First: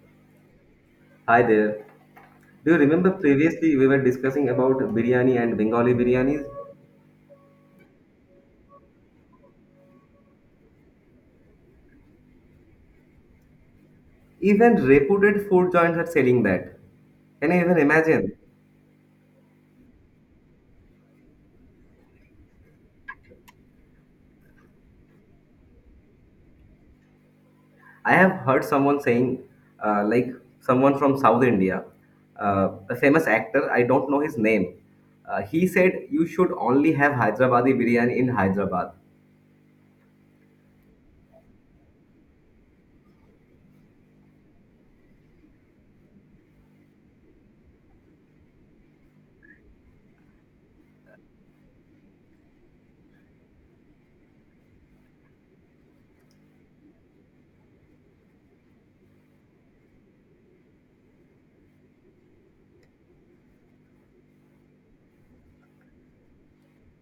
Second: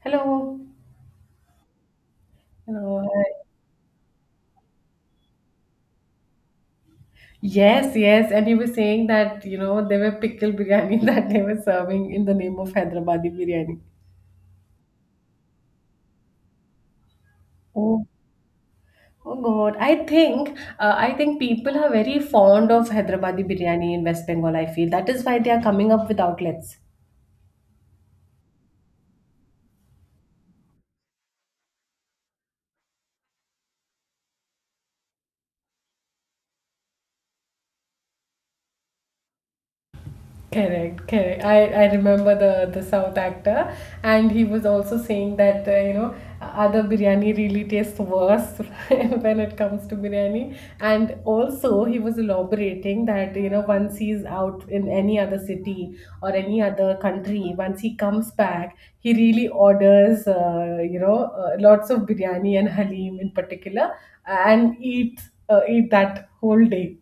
Hello. Hi there. Do you Hello. remember previously we were discussing about biryani and Bengali biryanis? Yes, yes. And you were saying that, you know, there were pickle biryani that they were serving in the name of Hyderabadi biryani. Even reputed food joints are selling that. Can you even Oh, imagine? oh God. I think people are very fond of Hyderabadi biryani in West Bengal, I feel. That is why they are coming up with outlets. I have heard someone saying, uh, like someone from South India, a famous actor, I don't know his name. He said, "You should only have Hyderabadi biryani in Hyderabad." Correct, correct. I remember the South actor, and he was also saying that you know other biryani really tastes worse when it comes to biryani. And also he was elaborating that you know once he's out in any other city or any other country, once he comes back, he really orders you know lots of biryani and halim in particular, and eat that whole day.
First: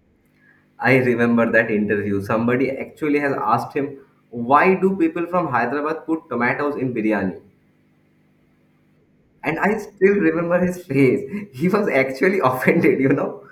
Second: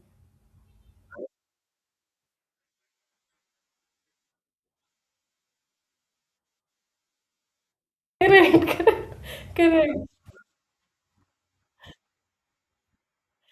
I remember that interview. Somebody actually has asked him, "Why do people from Hyderabad put tomatoes in biryani?" Correct, correct, And I correct. still remember his face. He was actually offended,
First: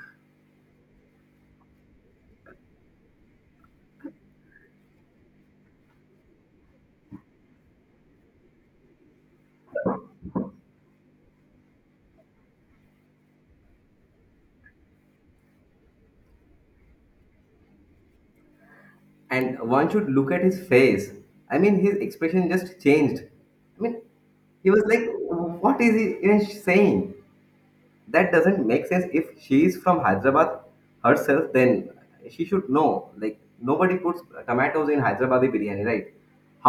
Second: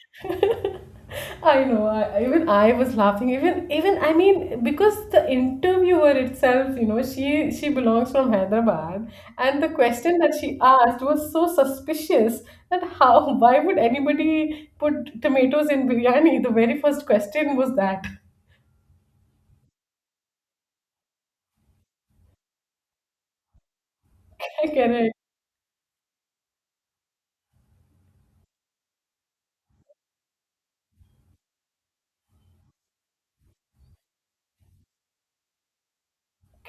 I know. Even I was laughing. Even I mean because the interviewer itself, you know, she belongs from Hyderabad, and the question that she asked was so suspicious that how why would anybody put tomatoes in biryani? The very first question was that. And one should look at his face. I mean, his expression just changed. I mean, he was like, Correct. "What is he even saying? That doesn't make sense. If she is from Hyderabad herself, then she should know. Like nobody puts tomatoes in Hyderabadi biryani, right?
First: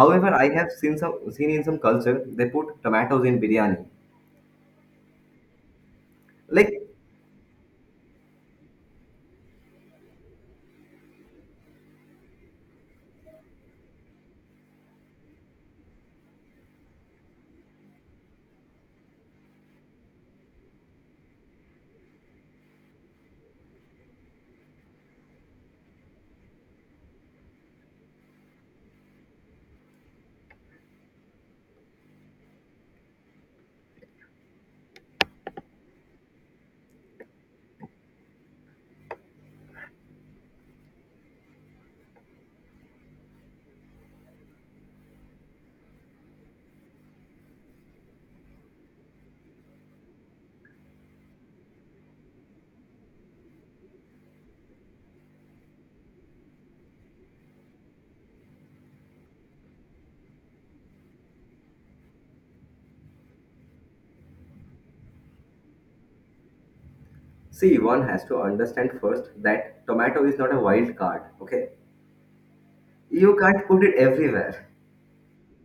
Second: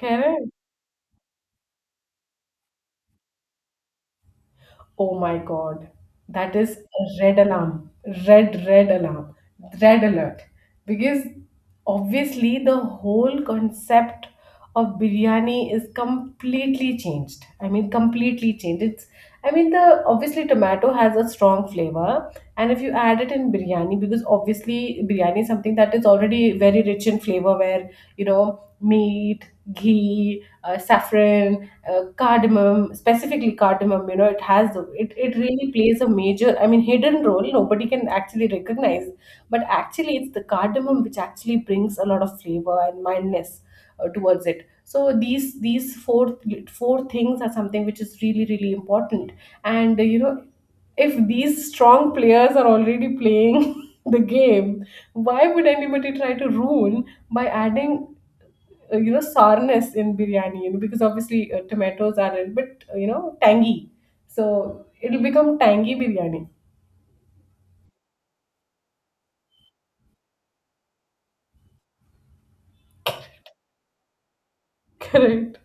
However, I have seen some seen in some culture they put tomatoes in biryani. Oh my God. That Like is a red alarm. Red, red alarm. Red alert. Because obviously the whole concept of biryani is completely changed. I mean, completely changed. It's, I mean, the obviously tomato has a strong flavor, and if you add it in biryani, because obviously biryani is something that is already very rich in flavor, where you know meat, ghee, saffron, cardamom, specifically cardamom, you know, it has it really plays a major, I mean, hidden role. Nobody can actually recognize, but actually, it's the cardamom which actually brings a lot of flavor and mildness towards it. So these four things are something which is really important. And you know, if these strong players are already playing the game, why would anybody try to ruin by adding you know sourness in biryani, you know, because obviously tomatoes are a little bit you know tangy, so it'll become tangy biryani. See, one has to understand first that tomato is not a wild card, okay? You can't put it everywhere." Correct.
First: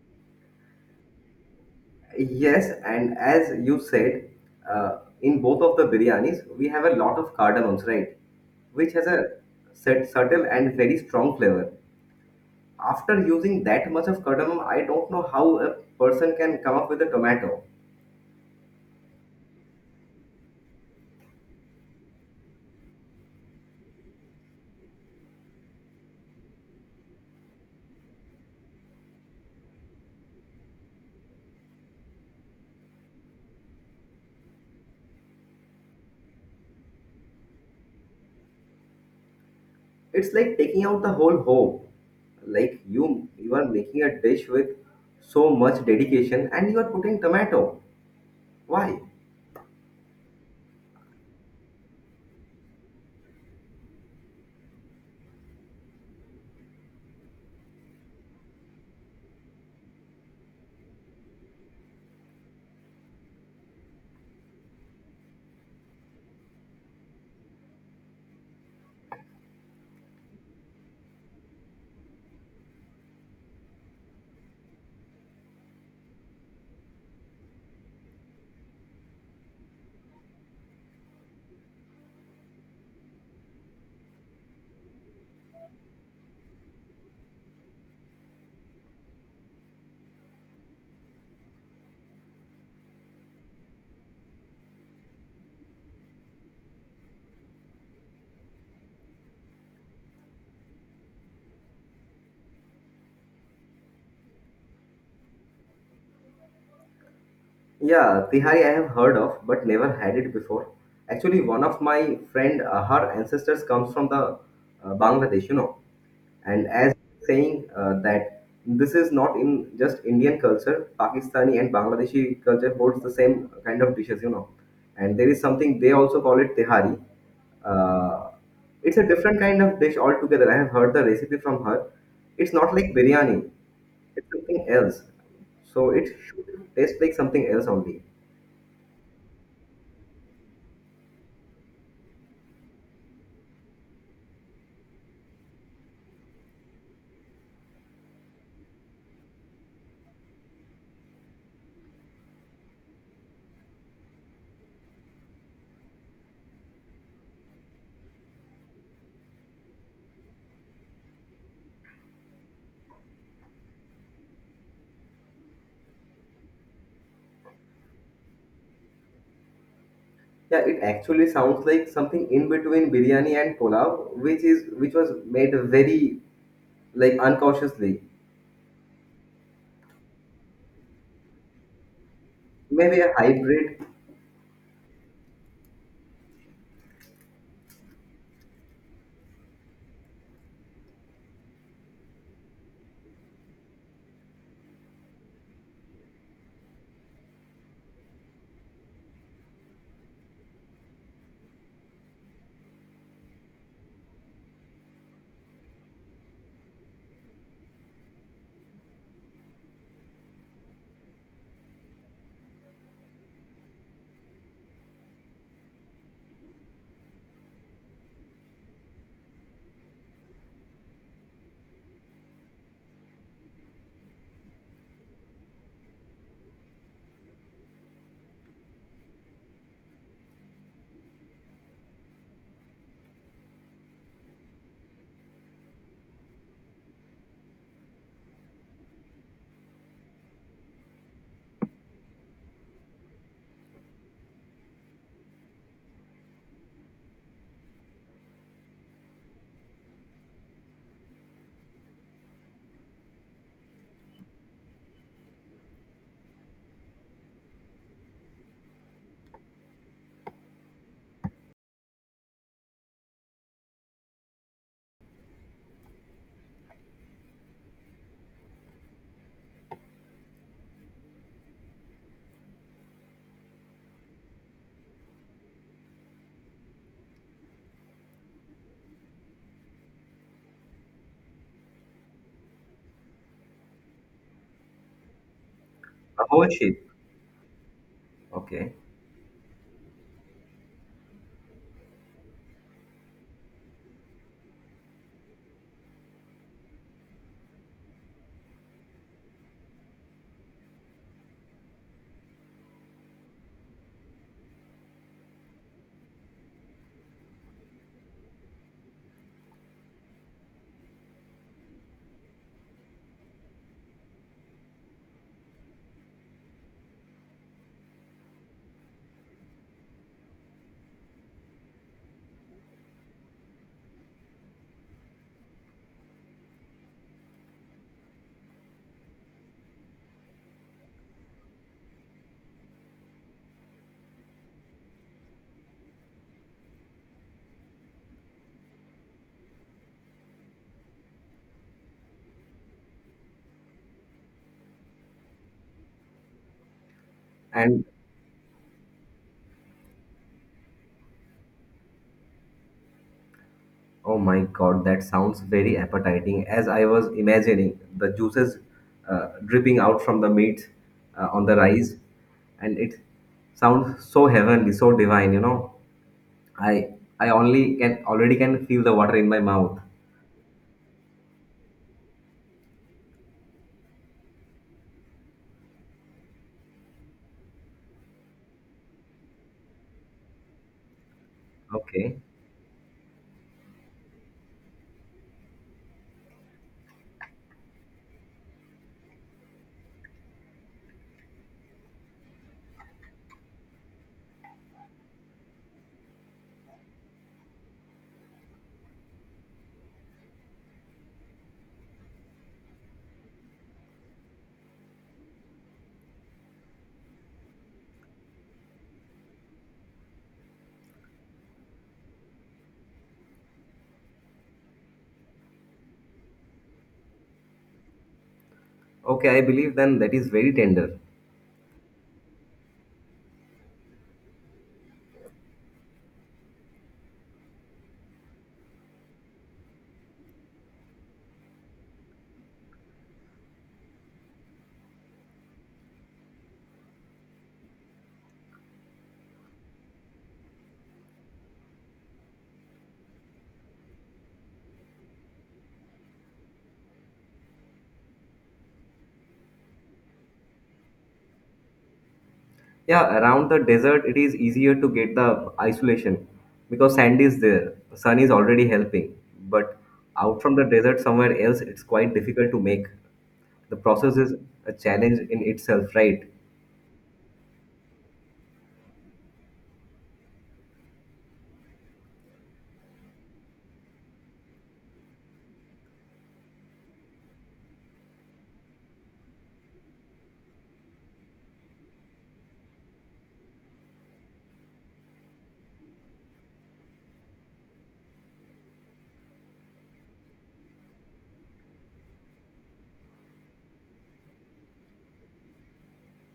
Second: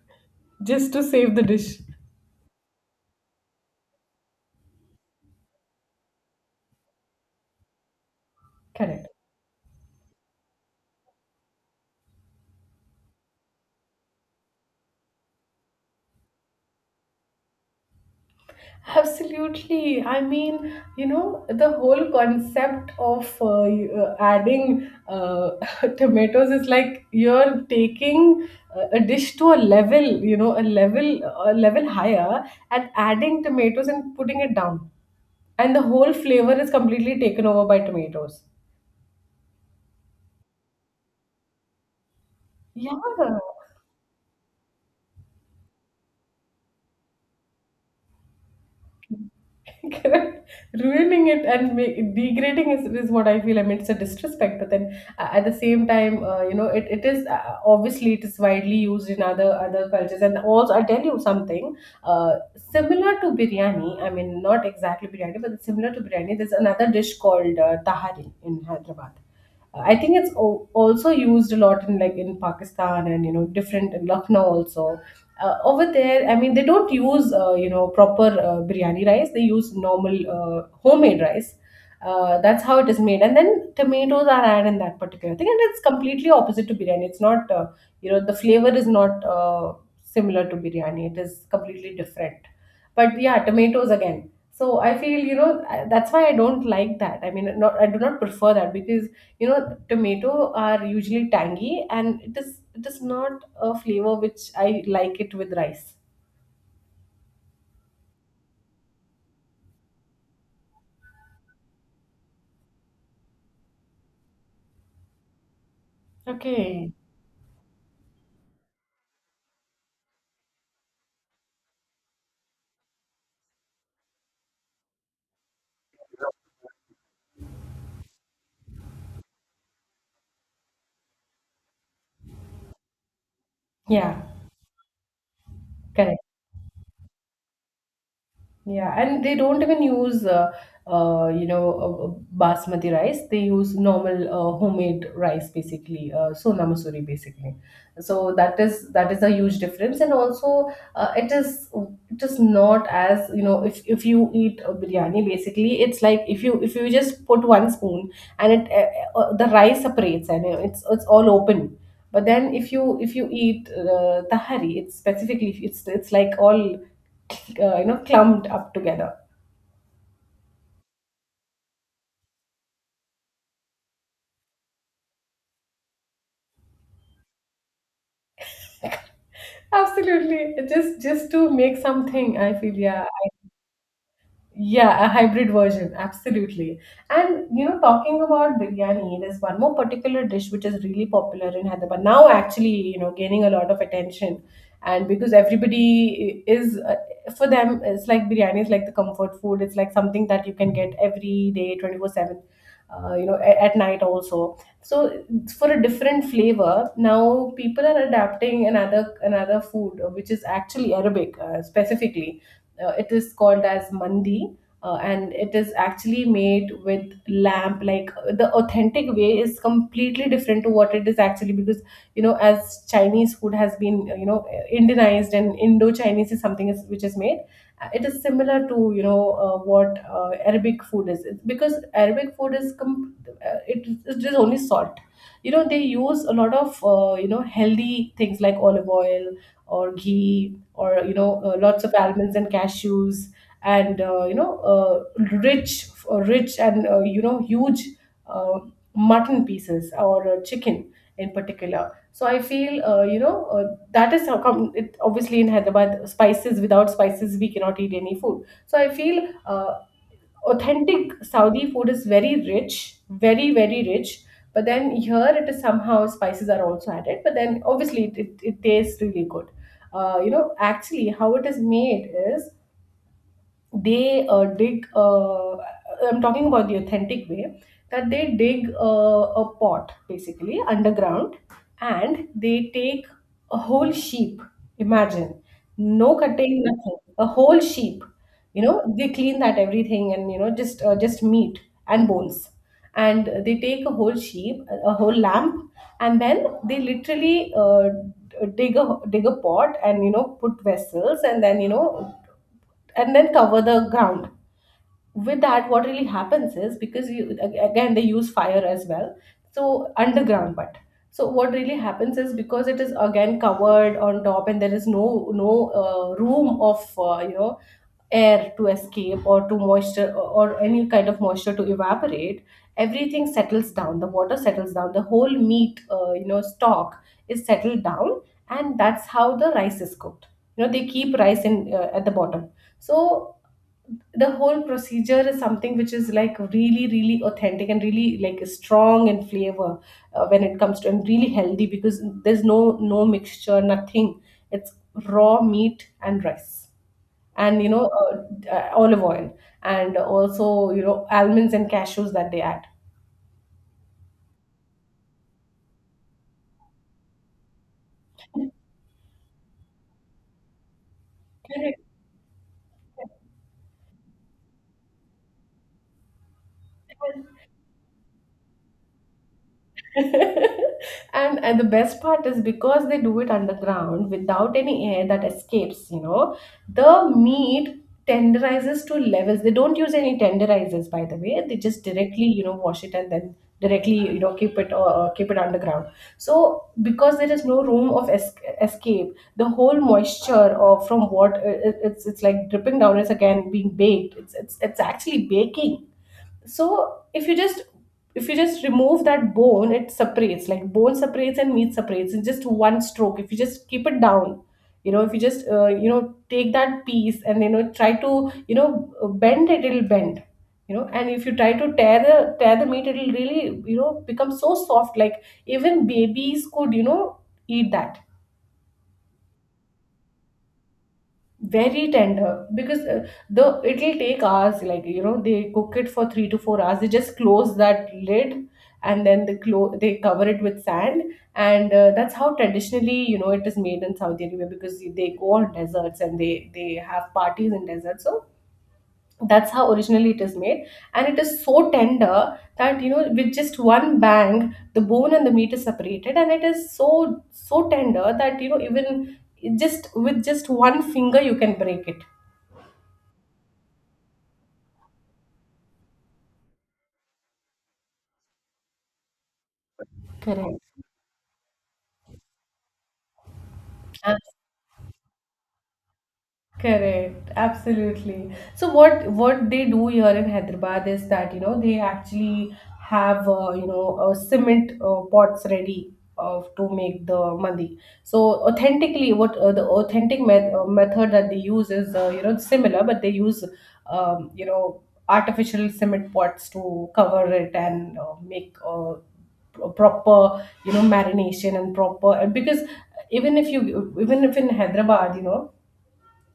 Just to save the dish. Yes, and as you said, in both of the biryanis, we have a lot of cardamoms, right? Which Correct, has a set, subtle and very strong flavor. After using that much of cardamom, I don't know how a person can come up with a tomato. absolutely, I mean, you know the whole concept of adding tomatoes is like you're taking a dish to a level, you know, a level higher, and adding tomatoes and putting it down. And the whole flavor is completely taken over by tomatoes. It's like taking out the whole hope. Like Yeah, you, you are making a dish with so much dedication, and you are putting tomato. Why? correct. Ruining it and make, degrading is what I feel. I mean, it's a disrespect, but then at the same time, you know, it is obviously it is widely used in other cultures. And also, I'll tell you something uh, similar to biryani. I mean, not exactly biryani, but similar to biryani. There's another dish called tahari in Hyderabad. I think it's also used a lot in like in Pakistan and you know different in Lucknow also. Over there, I mean, they don't use you know proper biryani rice. They use normal homemade rice. That's how it is made, and then tomatoes are added in that particular thing, and it's completely opposite to biryani. It's not you know the flavor is not similar to biryani. It is completely different, but yeah, tomatoes again, so I feel, you know, that's why I don't like that. I mean, not I do not prefer that, because you know tomato are usually tangy, and it is not a flavor which I like it with rice. Yeah, Tihari I have heard of, but never had it before. Actually, one of my friend, her ancestors comes from the Bangladesh, you know, and Okay. as saying that this is not in just Indian culture, Pakistani and Bangladeshi culture holds the same kind of dishes, you know, and there is something they also call it Tihari. Uh, it's a different kind of dish altogether. I have heard the recipe from her. It's not like biryani. Yeah. It's something else. So it Correct. should taste like something else only. Yeah, and they don't even use, uh, you know, uh, uh, basmati rice. They use normal homemade rice, basically, sona masuri, basically. So that is a huge difference, and also it is not as, you know, if you eat a biryani, basically, it's like if you just put one spoon, and it the rice separates, and it's all open, but then if you eat tahari, it's specifically, it's like all you know clumped up together. Yeah, it actually sounds like something in between biryani and pulao, which is which was made very like uncautiously, Absolutely, just to make something, I feel, maybe yeah. a hybrid Yeah, a hybrid version, absolutely. And you know, talking about biryani, there's one more particular dish which is really popular in Hyderabad now. Actually, you know, gaining a lot of attention, and because everybody is for them, it's like biryani is like the comfort food. It's like something that you can get every day, 24/7. You know, at night also. So it's for a different flavor, now people are adapting another food which is actually Arabic, specifically, it is called as mandi, and it is actually made with lamp. Like the authentic way is completely different to what it is actually, because you know as Chinese food has been you know Indianized, and Indo-Chinese is something is, which is made. It is similar to, you know, what Arabic food is. It's because Arabic food is it is only salt, you know, they use a lot of you know healthy things like olive oil or ghee, or you know lots of almonds and cashews, and you know rich and you know huge uh, mutton pieces or chicken in particular. So I feel you know that is how come it, obviously in Hyderabad spices without spices we cannot eat any food. So I feel authentic Saudi food is very rich, very, very rich. But then here it is somehow spices are also added. But then obviously it tastes really good. You know, actually, how it is made is, they dig, I'm talking about the authentic way, that they dig a pot basically underground, and they take a whole sheep, imagine, no a whole cutting, sheep. nothing, a whole sheep. You know, Okay, they clean that everything, and you know just meat and bones, and they take a whole sheep, a whole lamb, and then they literally dig a pot, and you know put vessels, and then you know, and then cover the ground with that. What really happens is, because you again they use fire as well, so underground, but so what really happens is, because it is again covered on top, and there is no room of you know air to escape, or to moisture, or any kind of moisture to evaporate, everything settles down, the water settles down, the whole meat you know stock is settled down, and that's how the rice is cooked. You know, they keep rice in at the bottom. So the whole procedure is something which is like really authentic, and really like strong in flavor when it comes to, and really healthy, because there's no mixture, nothing. It's raw meat and rice, and you and know olive oil, and also you know almonds and cashews that they add. oh my god, that sounds very appetizing. As I was imagining the juices dripping out from the meat on the Correct. rice, and it sounds so heavenly, so divine. You know, I I only can already can feel the water in my mouth. And the best part is, because they do it underground without any air that escapes, you know, the meat tenderizes to levels. They don't use any tenderizers, by the way. They just Okay, directly, you know, wash it, and then directly, you know, keep it, or keep it underground. So because there is no room of escape, the whole moisture or from what, it's like dripping down, it's again being baked, it's actually baking. So if you just remove that bone, it separates, like bone separates and meat separates in just one stroke. If you just keep it down, you know, if you just you know take that piece, and you know try to, you know, bend it, it'll bend. You know, and if you try to tear the meat, it'll really, you know, become so soft, like even babies could, you know, eat that. okay, I believe then that is very tender. Very tender, because the it'll take hours. Like you know they cook it for 3 to 4 hours. They just close that lid, and then they they cover it with sand, and that's how traditionally, you know, it is made in Saudi Arabia, because they go on deserts, and they have parties in deserts. So that's how originally it is made, and it is so tender that, you know, with just one bang the bone and the meat is separated, and it is so tender that, you know, even just with just one finger you can break it. Yeah, around the desert, it is easier to get the isolation because sand is there. Sun is already helping. But out Correct. from the desert, somewhere else, it's quite difficult to make. The process is a challenge in itself, right? Correct, absolutely. So what they do here in Hyderabad is that, you know, they actually have you know cement pots ready of to make the mandi. So, authentically, what the authentic method that they use is similar, but they use um, you know artificial cement pots to cover it and make a proper marination and proper because even if you even if in Hyderabad,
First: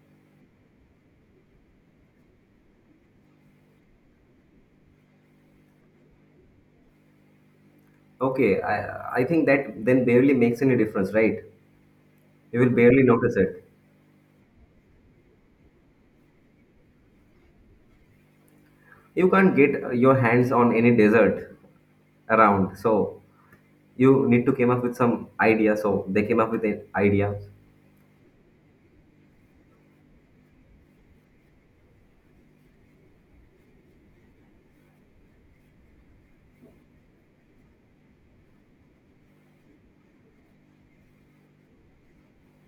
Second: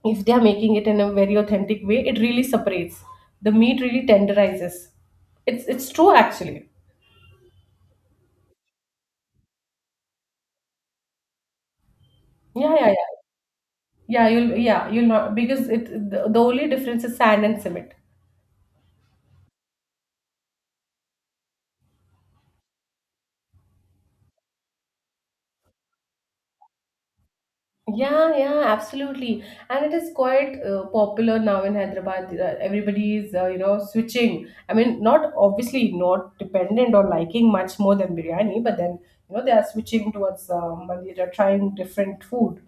if they are making it in a very authentic way, it really separates the meat, really tenderizes it's true actually. Okay, I think that then barely makes any difference, right? You will Yeah, yeah, barely yeah. notice it. Yeah, you'll not, because the only difference is sand and cement. You can't get your hands on any desert around, so you need to come up with some idea. So they came up with an idea. Yeah, yeah, absolutely. And it is quite popular now in Hyderabad. Everybody is, switching. I mean, not obviously not dependent on liking much more than biryani, but then, they are switching towards and they are trying different food.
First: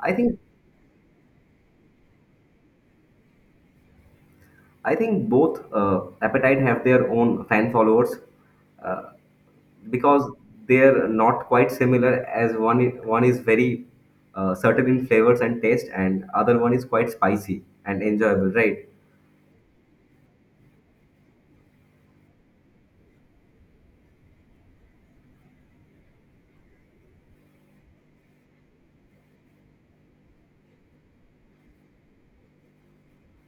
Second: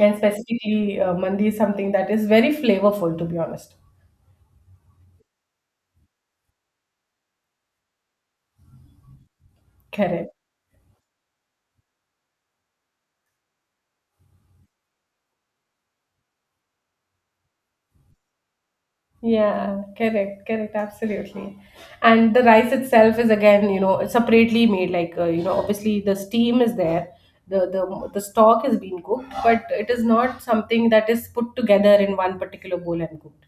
I think specifically, mandi is something that is very flavorful, to be honest. I think both Appetite have their own fan followers uh, Correct. because they're not quite similar. As one is very certain in flavors and taste, and other one is quite spicy and enjoyable, right? Yeah, correct, correct, absolutely. And the rice itself is again, separately made. Like, obviously the steam is there, the stock is being cooked, but it is not something that is put together in one particular bowl and cooked.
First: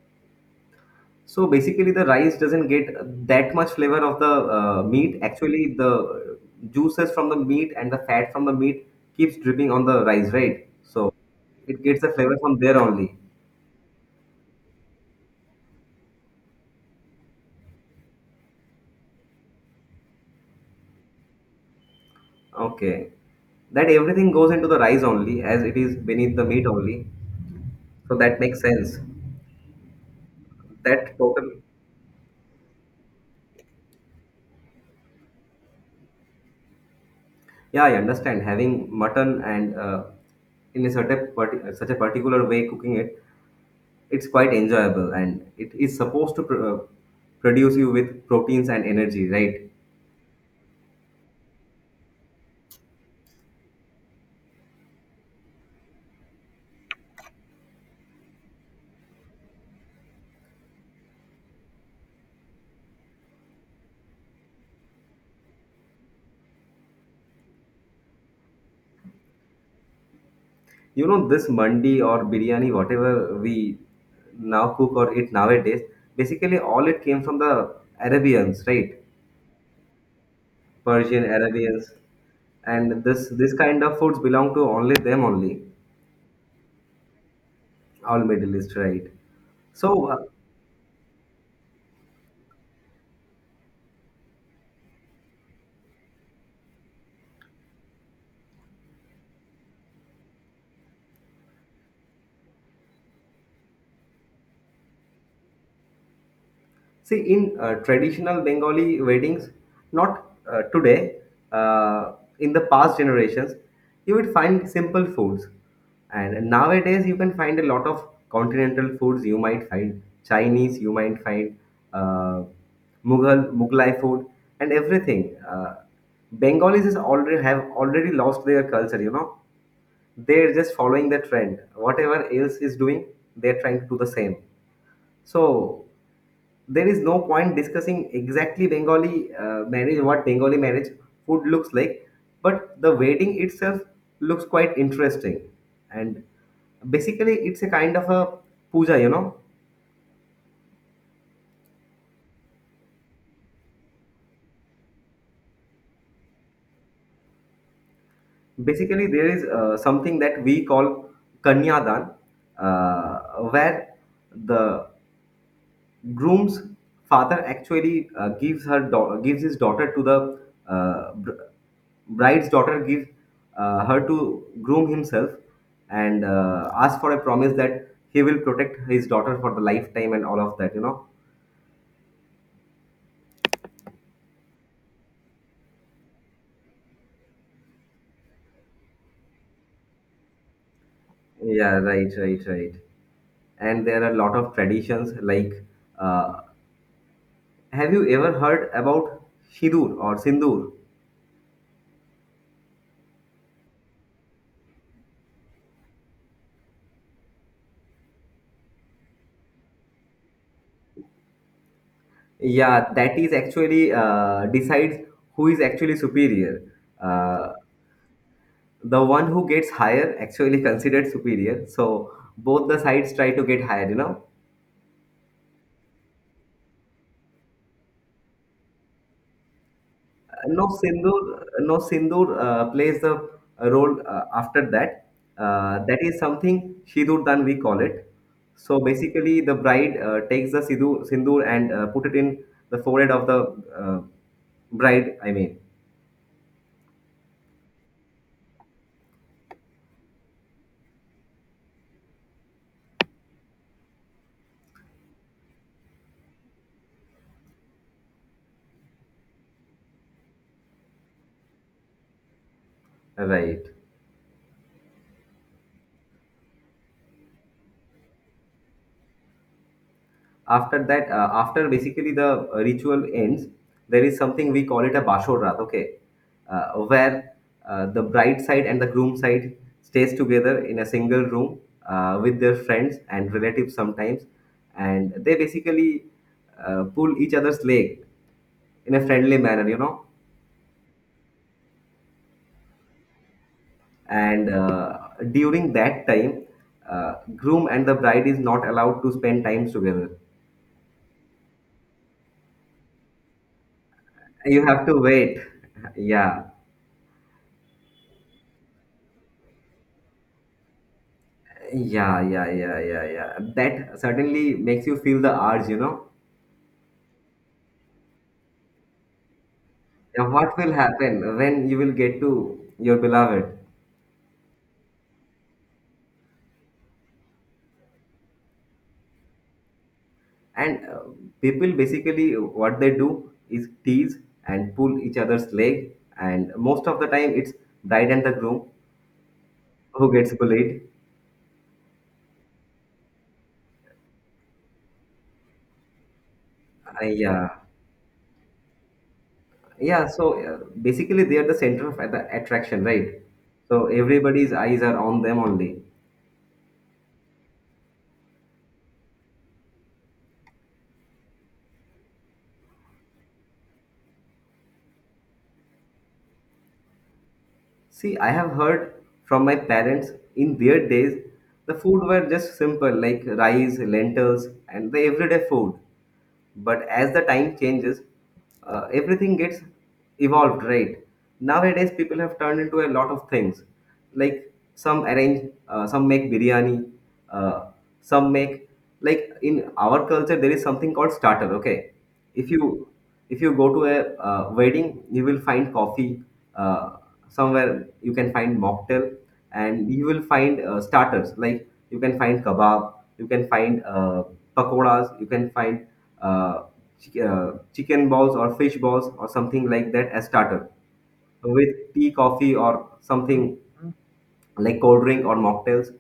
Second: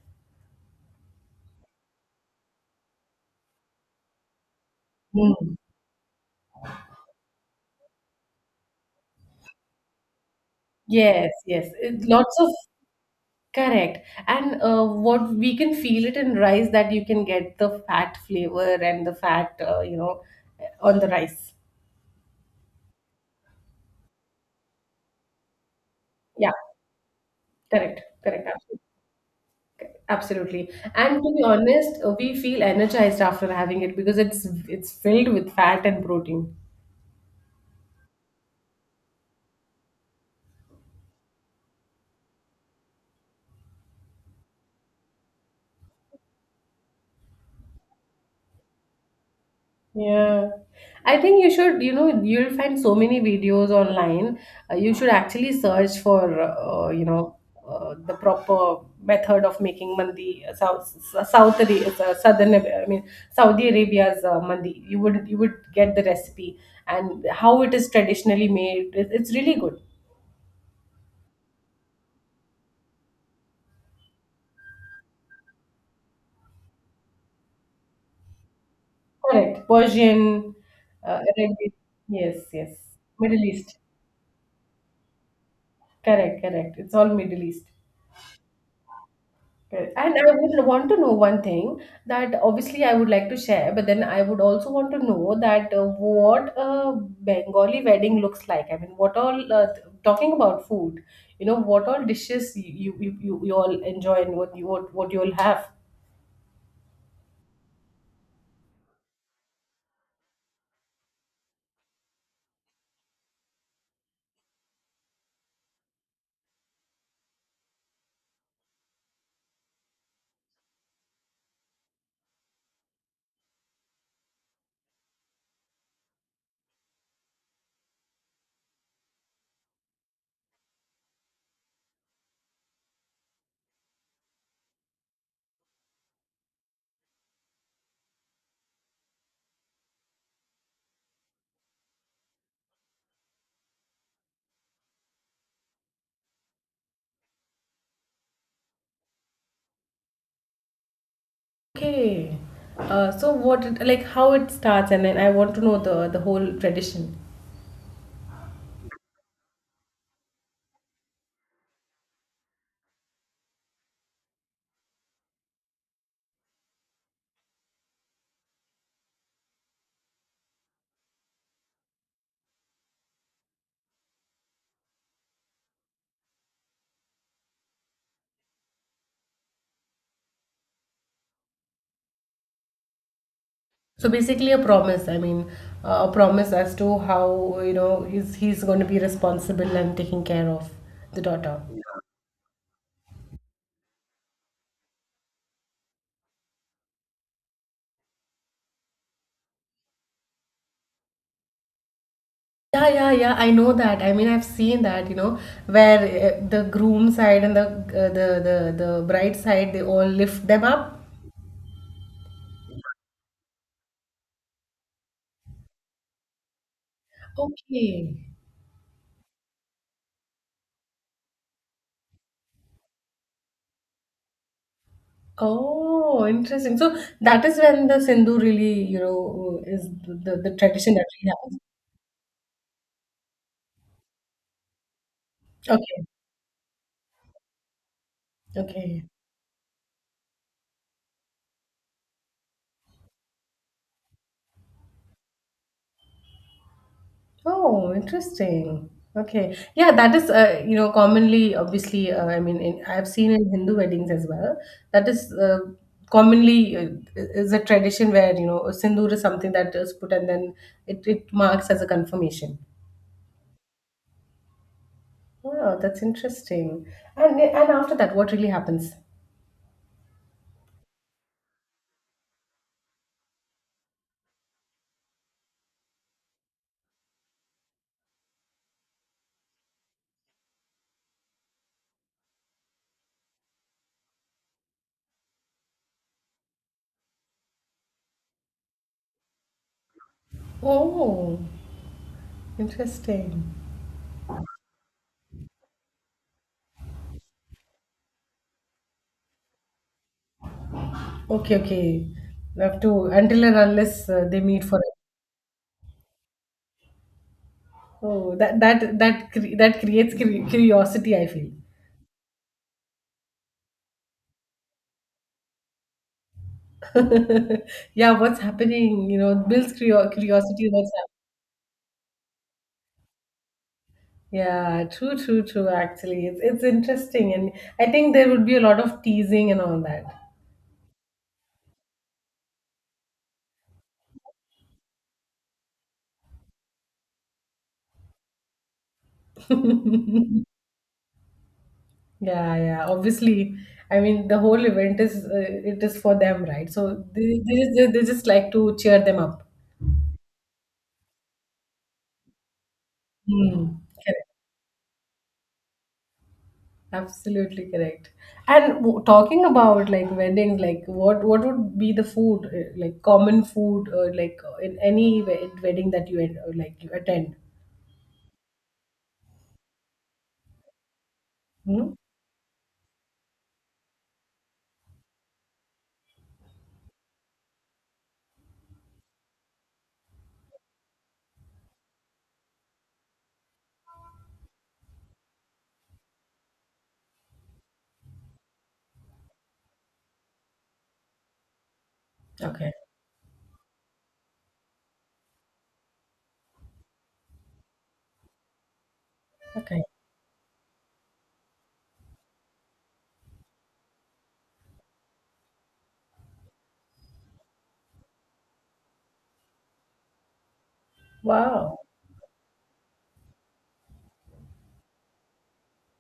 So basically, the rice doesn't get that much flavor of the meat. Mm. Actually, the juices from the meat and the fat from the meat keeps dripping on the rice, right? So Yes, yes. it gets It, the lots flavor of from there only. correct. And what we can feel it in rice, that you can get the fat flavor and the fat, on the rice. Okay. That everything goes into the rice only, as it is beneath the Yeah, meat only. correct, So that correct, makes absolutely. sense. Absolutely. And That to be total. honest, we feel energized after having it because it's filled with fat and protein. Yeah, I understand. Having mutton and in a such a particular way cooking it, it's quite enjoyable, and it is supposed to produce you with proteins and energy, right? Yeah. I think you should, you'll find so many videos online. You should actually search for, the proper method of making mandi, Southern, I mean, Saudi Arabia's mandi. You would get the recipe and how it is traditionally made. It's really good. You know, this mandi or biryani, whatever we now cook or eat nowadays, basically all it came from the Arabians, right? Correct. Persian, Persian, Arabic. Arabians, Yes, yes. and this Middle this East. kind of foods belong to only them only, Correct, correct. It's all Middle East. all Middle East, right? Correct. So And I would want to know one thing, that obviously I would like to share, but then I would also want to know that what a Bengali wedding looks like. I mean, what all talking about food, what all dishes you all enjoy and what you all have. See, in traditional Bengali weddings, not today, uh, in the past generations, you would find simple foods. And nowadays, you can find a lot of continental foods. You might find Chinese, you might find uh, Mughal, Mughlai food, and everything. Bengalis is already have already lost their culture. You know, they're just following the trend. Whatever else is doing, they're trying to do the same. So there is no point discussing exactly Bengali marriage, what Bengali marriage food looks like, but the wedding itself looks quite interesting. And basically, it's a kind of a puja, you know. Okay. So what like how it starts, and then I want to know the whole tradition. Basically, there is something that we call Kanyadan, uh, where the groom's father actually gives his daughter to the uh, br- bride's daughter give her to groom himself and ask for a promise that he will protect his daughter for the lifetime and all of that, you know. So basically a promise, I mean, a promise as to how, he's going to be responsible and taking care of the daughter. Yeah, right, right, right, and there are a lot of traditions like uh, have you ever heard about Shidur or Sindur? Yeah, yeah, yeah. I know that. I mean, I've seen that, where the groom side and the bride side, they all lift them up. Yeah, that is actually decides who is actually superior. Uh, Okay. the one who gets higher actually considered superior. So both the sides try to get higher, you know. Oh, interesting. So that is when the Sindhu really, is the No tradition that really Sindur, happens. no Sindur plays the role after that. That Okay. is something Sidur Dan we call it. So Okay. basically, the bride takes the Sidhu, Sindur and put it in the forehead of the uh, bride. I mean, Oh, interesting. Okay. Yeah, that is, commonly, obviously, I mean, I've seen in Hindu weddings as well. That is commonly is a tradition where, a sindoor is something that is put, and then it marks as a confirmation. right. Wow, that's interesting. And after that, what really happens? After that, after basically the ritual ends, there is something we call it a bashorat. Okay, where the bride side and the groom side stays together in a single room with their friends and relatives sometimes, and they basically pull each other's leg in a friendly manner, you know. Oh, interesting. And during that time, groom and the bride is not allowed to spend time together. Okay, okay. We have to, until and unless they meet You for have it. to wait. Yeah. Oh, that that creates curiosity, I feel. Yeah, yeah, yeah, yeah, yeah. That certainly makes you feel the urge, you know. Yeah, what's happening? You know, it builds Now, what curiosity. will What's happening? happen when you will get to your beloved? Yeah, true, true, true. Actually, it's interesting, and I think there would be a lot of teasing and all that. And people basically what they do is tease and pull each other's leg, and most of the time it's bride and the groom who gets bullied. Yeah, yeah. Obviously, I mean, the whole event is it is for them, right? So Uh, they yeah, they, just- they, they just like to cheer them up. yeah. So basically they are the center of the attraction, right? Hmm. So everybody's eyes are on them only. Absolutely correct. And talking about like weddings, like what would be the food, like common food, or like in any wedding that you like you attend? See, I have heard from my parents in their days, the Hmm? food were just simple like rice, lentils, and the everyday food. But as the time changes, everything gets evolved, right? Nowadays, people have turned into a lot of things. Like some arrange, some make biryani, uh, some make like in our culture there is something called starter. Okay, if Okay. you if you go to a wedding you will find coffee, uh, somewhere you can find mocktail, Okay. and you will find starters like you can find kebab, you can find pakoras, you can find uh, chicken balls or fish balls or something like that as starter with Wow. tea, coffee, or something like cold drink or mocktails.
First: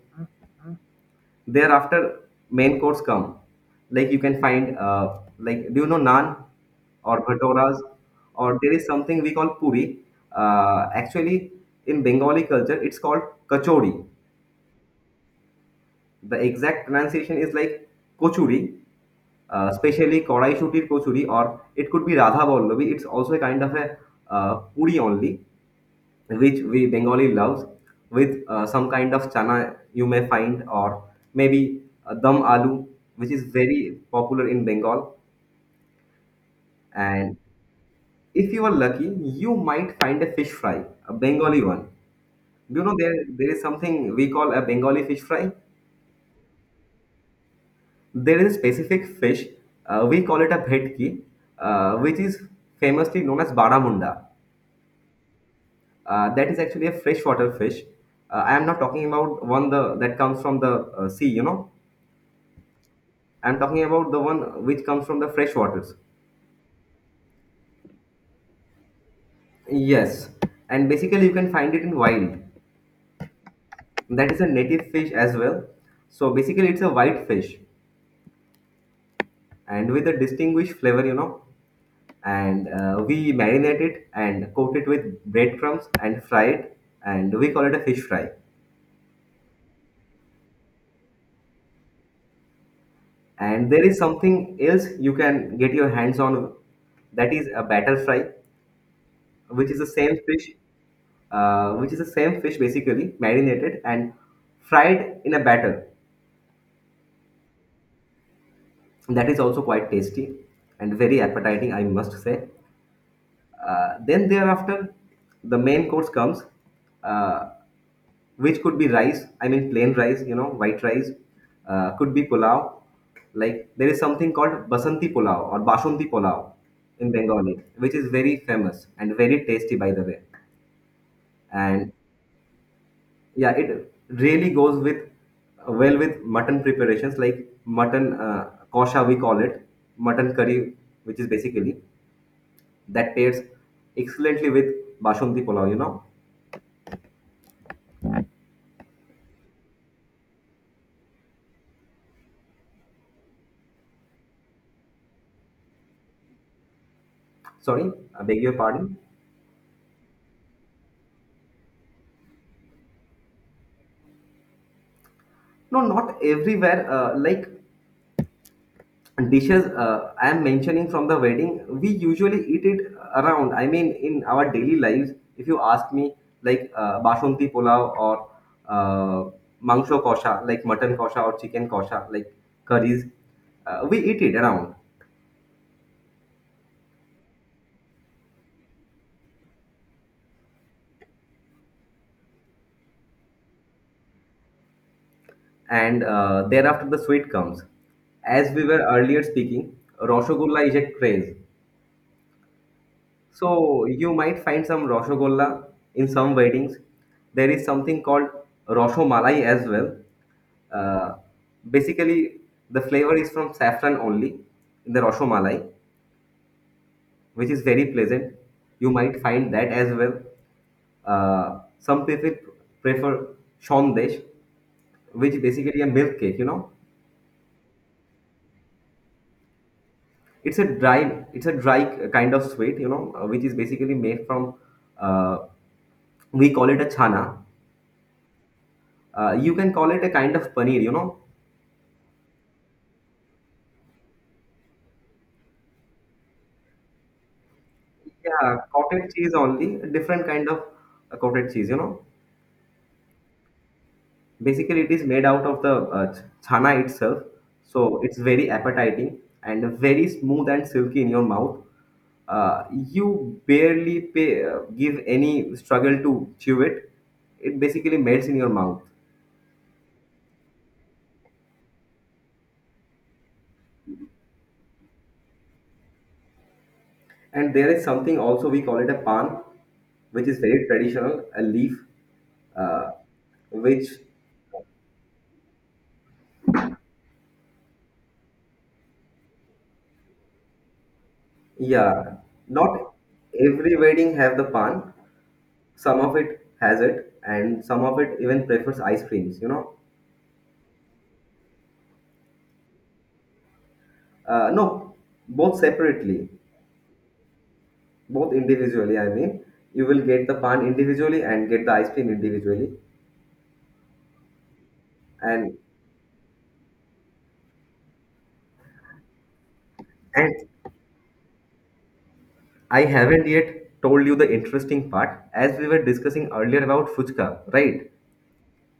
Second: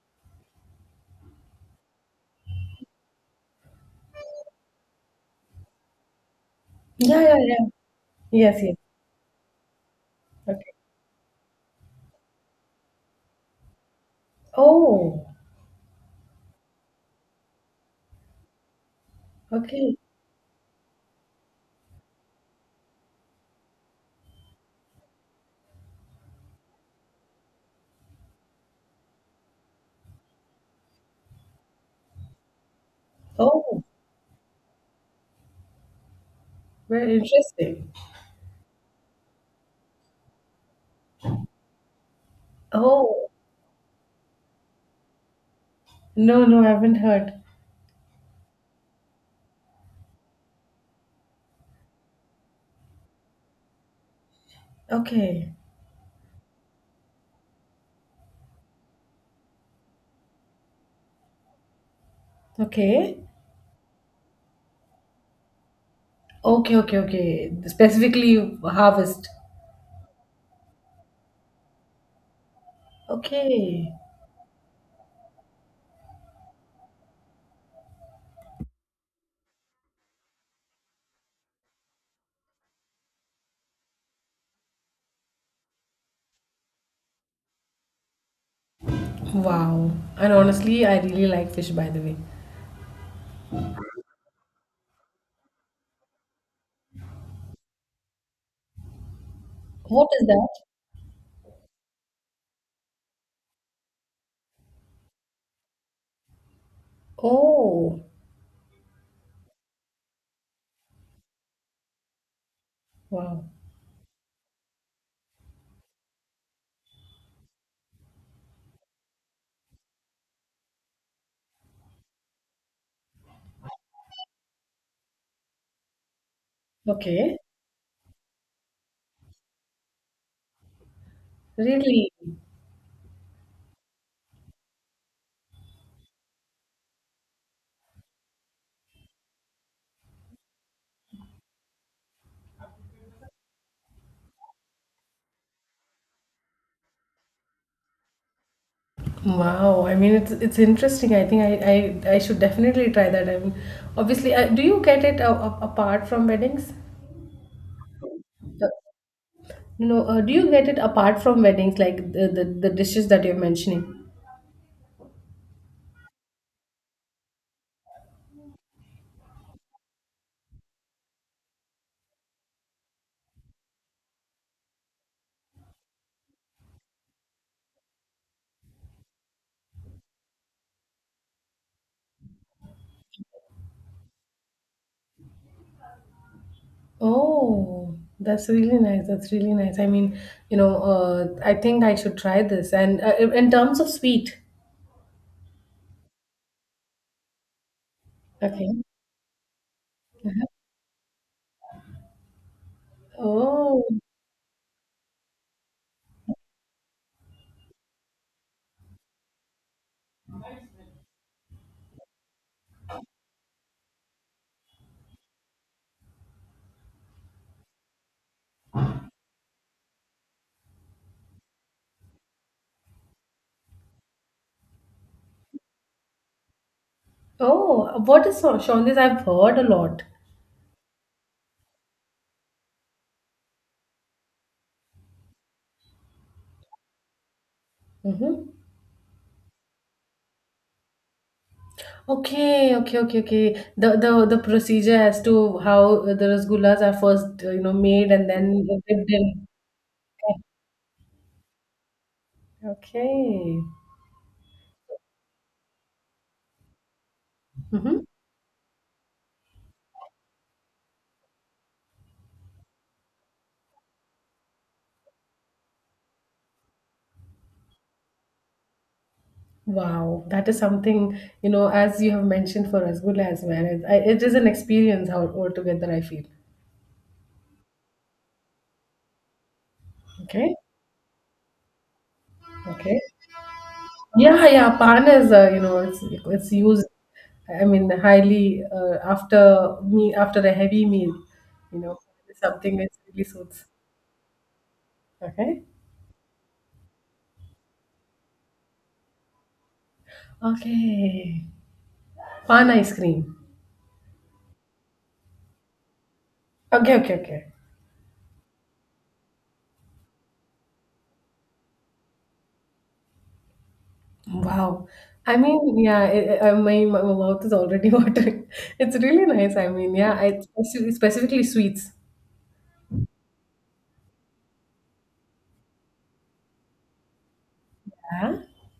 Thereafter, main course come. Like you can find, like do you know naan or Yeah, yeah, yeah. bhatoras, Yes, or there yes. is something we call puri. Okay. Actually, in Bengali culture, it's called kachori. Oh, The exact pronunciation is like kochuri, okay. especially korai shutir kochuri, or it could be radha vallavi. It's also a kind of a puri only which we Bengali loves, with some kind of chana you may find, or maybe dum aloo, which is Oh, very popular in Bengal. very And interesting. if you are lucky, you might find a fish fry, a Bengali one. You know, there Oh, there is something we call a Bengali fish fry. no, no, I haven't heard. There is a specific fish, we call it a bhetki, which is famously known as baramunda. Okay. That is actually a freshwater fish. I am not talking about one the that comes from the sea, you know. Okay. I'm talking about the one which comes from the fresh waters. Okay, okay, okay. Specifically harvest. Yes, and basically you can find it in wild. Okay. That is a native fish as well. So basically it's a white fish and with a distinguished flavor, you know. And we marinate it and coat it with breadcrumbs and fry it, and we call it a fish fry. Wow. And honestly, I really like fish, by the way. And there is something else you can get your hands on, that is a batter fry, which is the What same is that? fish, basically marinated and fried in a batter. Oh, That is also quite tasty and very appetizing, I must say. wow. Then thereafter, the main course comes, uh, which could be rice. I mean, plain rice, you know, white rice. Could be pulao. Like there is something called basanti pulao or basmati pulao in Okay. Bengali, which is very famous and very tasty, by the way. And Really? yeah, it really goes with well with mutton preparations like mutton kosha, we call it, mutton curry, which is basically that pairs excellently with basmati pulao, you know. Wow. I mean, it's interesting. I think I should definitely try that. I mean, obviously, do you get it apart from weddings? Sorry, I beg your Uh, pardon. No, do you get it apart from weddings, like the dishes that you're mentioning? No, not everywhere, like dishes I am mentioning from the wedding. We usually eat it around, I mean in our daily lives, if you ask me, like basmati pulao or uh, mangsho kosha, like mutton kosha or chicken kosha, like curries, we eat it around. Oh, that's really nice. That's really nice. I mean, I think I should try this. And in terms of sweet, And thereafter the sweet comes, as we okay. were earlier speaking. Roshogulla is a craze. Oh. So you might find some Roshogolla in some weddings. There is something called Roshomalai as well. Uh, Basically, the flavor is from saffron only in the Roshomalai, which is very pleasant. You might find that as well. Some people prefer Shondesh, which basically a milk cake, you know. Oh, what is so- jaundice? I've heard a lot. It's a dry kind of sweet, you know, which is basically made from, uh, we call it a chana. Mm-hmm. You can call it a kind of paneer, you know. Okay, okay, okay, okay. The procedure as to how the rasgullas are first, made and Yeah, then dipped cottage cheese in. only, a different kind of cottage cheese, you know. Okay. Basically, it is made out of the chana itself, Mm-hmm. so it's very appetizing and very smooth and silky in your mouth. You barely pay, give any struggle to chew it. It basically melts in your mouth. Wow, that is something, as you have mentioned for rasgulla as well. It is an experience how altogether I feel. And there is something also we call it a pan, which is Okay, very traditional, a leaf, uh, okay. which, Yeah, yeah, pan is it's used. I mean, highly after a heavy meal, you know, yeah, something that not really suits. every wedding have the pan. Okay, Some of it has it, and some of it even prefers ice creams. You know, okay, pan ice cream. No, both separately, Okay, okay, okay. both individually. I mean, you will get the pan individually and get the ice cream individually. Wow. I And mean, yeah, my mouth is already watering. It's really nice. I mean, yeah, I and specifically sweets. I haven't yet told you the interesting part. As we were discussing earlier about fuchka, right? Huh?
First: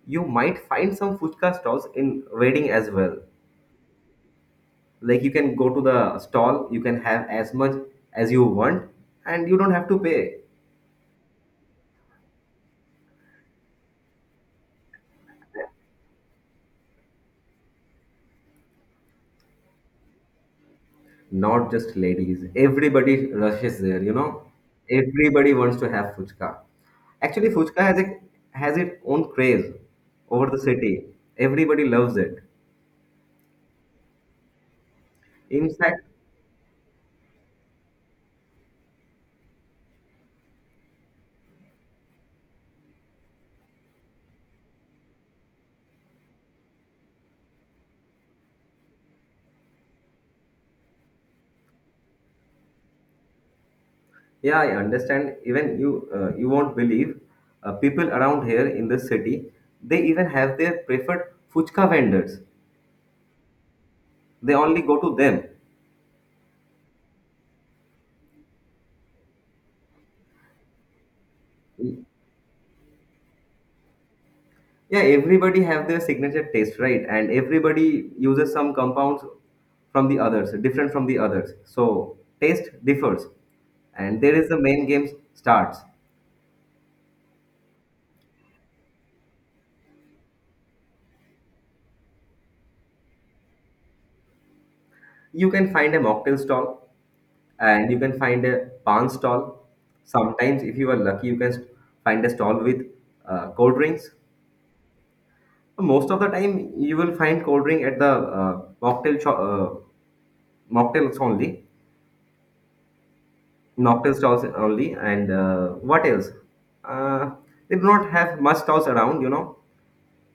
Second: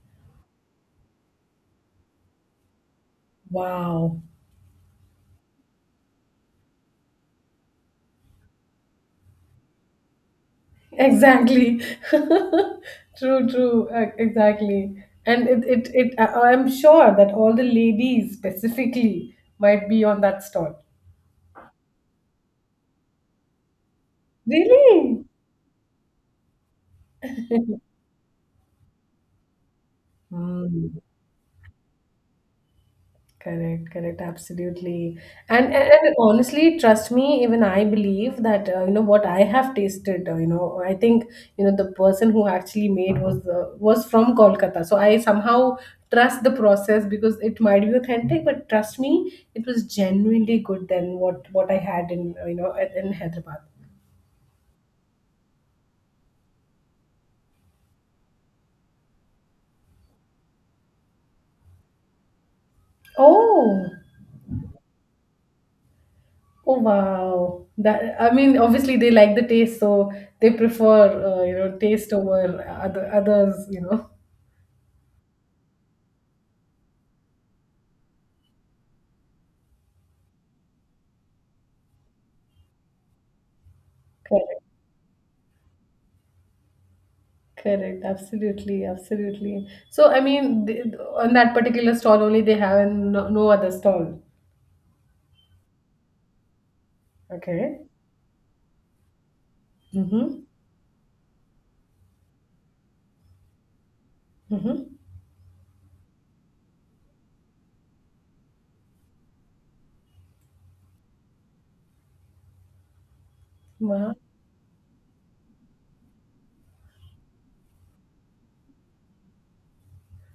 You might find some fuchka stalls in wedding as well. Wow. Like you can go to the stall, you can have as much as you want, and you don't have to pay. Exactly. True, true. Exactly. And I'm sure that all the ladies specifically might be on that stall. Not just ladies, everybody rushes there, you know. Really? Everybody wants to have fuchka. Actually fuchka has a, has its own craze over the city. Hmm. Everybody loves it. Correct, correct, absolutely. And, In and fact, and honestly, trust me, even I believe that what I have tasted. I think the person who actually made was from Kolkata, so I somehow trust the process because it might be authentic, but trust me, it was genuinely good than what I had in in Hyderabad. yeah, I understand, even you, you won't believe, people around here in this city, they even have their preferred fuchka vendors. Oh, They only go to them. oh wow! That I mean, obviously they like the taste, so they prefer taste over others. You know. Yeah, everybody have their signature taste, right? And everybody uses some compounds from the others, different from the others. So taste differs. And there is the main game starts. Correct. Absolutely. Absolutely. So, I mean, th on that particular stall only they have and no other stall. You can find a mocktail stall, Okay. and you can find a pan stall. Mm-hmm. Sometimes, if you are lucky, you can find a stall with cold drinks. Mm-hmm. Most of the time, you will find cold drink at the mocktail, mocktails only. Wow. Nocturne stalls only. And what else? Uh, they do not have much stalls around, you know.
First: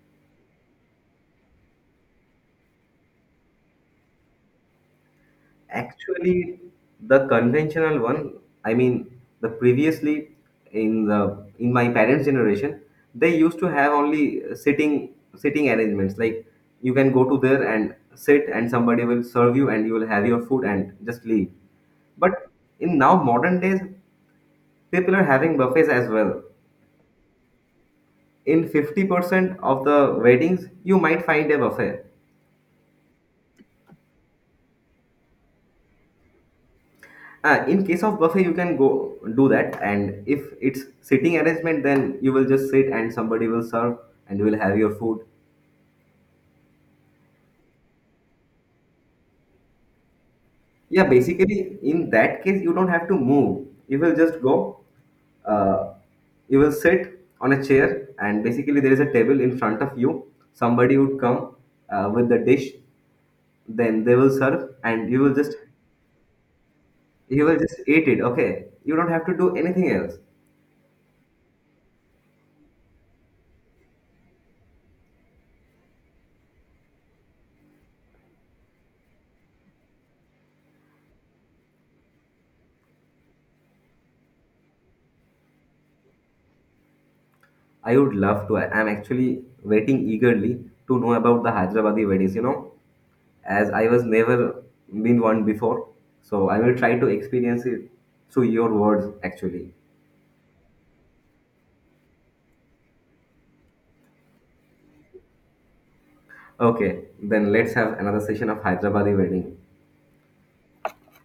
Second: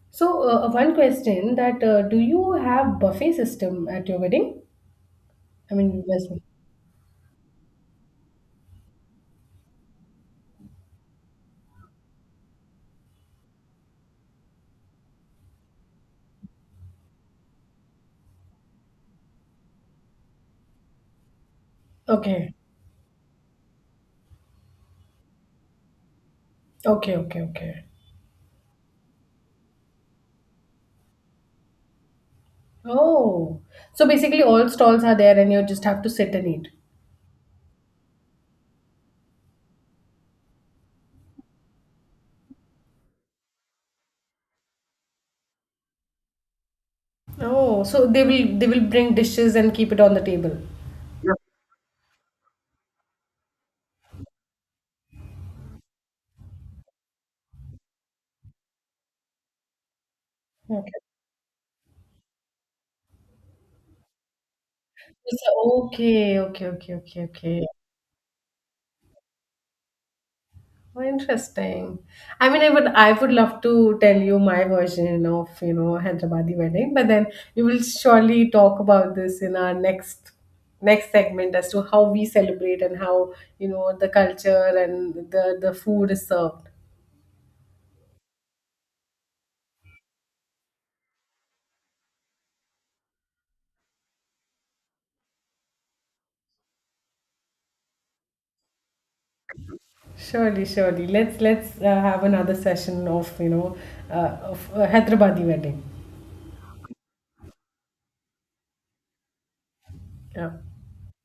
So, one question, that do you have buffet system at your wedding? I mean, investment. Actually, the conventional one, I mean, the previously in the in my parents' generation, they used to have only sitting arrangements. Like you can go to there and sit, and somebody will serve you, and you will have your food and just leave. But Okay. in now modern days, people are having buffets as well. Okay. Okay. Okay. In 50% of the weddings you might find a buffet. Oh. So basically, all stalls are there, and you just have to sit and eat. In case of buffet you can go do that, and if it's sitting arrangement then you will just sit and somebody will serve, and you will have your food. Oh, so they will bring dishes and keep it on the table. Yeah, basically in that case you don't have to move, you will just go, uh, you will sit on a chair, and basically there is a table in front of you, somebody Okay. would come with the dish, then they will serve and you will just, Okay, okay, okay, okay, you will okay. just eat it. Okay, you don't have to do anything else. Oh, interesting. I mean, I would love to tell you my version of Hyderabadi wedding, but then we will surely talk about this in our next next segment as to how we celebrate and how the culture and the food is served. I would love to. I am actually waiting eagerly to know about the Hyderabadi weddings, you know, as I was never been one before. So I will try to experience it through your words actually. Surely, surely. Let's have another session of Hyderabadi wedding. Okay, then let's have another session of Hyderabadi wedding. Yeah.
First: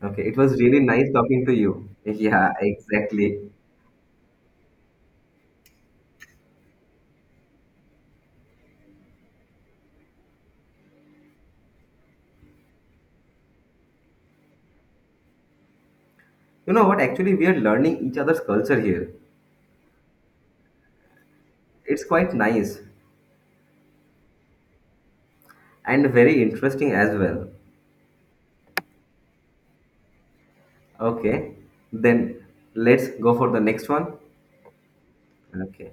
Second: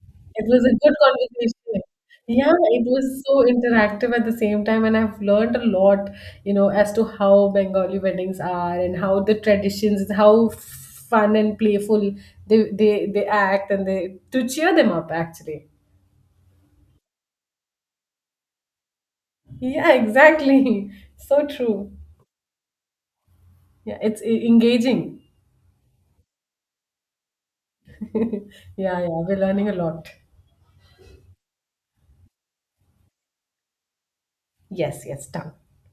Okay, it It was was a really good nice talking to conversation. you. Yeah, Yeah, it was so exactly. interactive at the same time, and I've learned a lot, as to how Bengali weddings are and how the traditions, how fun and playful they act and they to cheer them up actually. You know what? Actually, we are learning each other's culture here. Yeah, exactly. So true. It's quite nice Yeah, it's engaging. and very interesting as well. Yeah, yeah, we're learning a lot. Okay, then let's go for the next one. Yes, yes, done. Okay.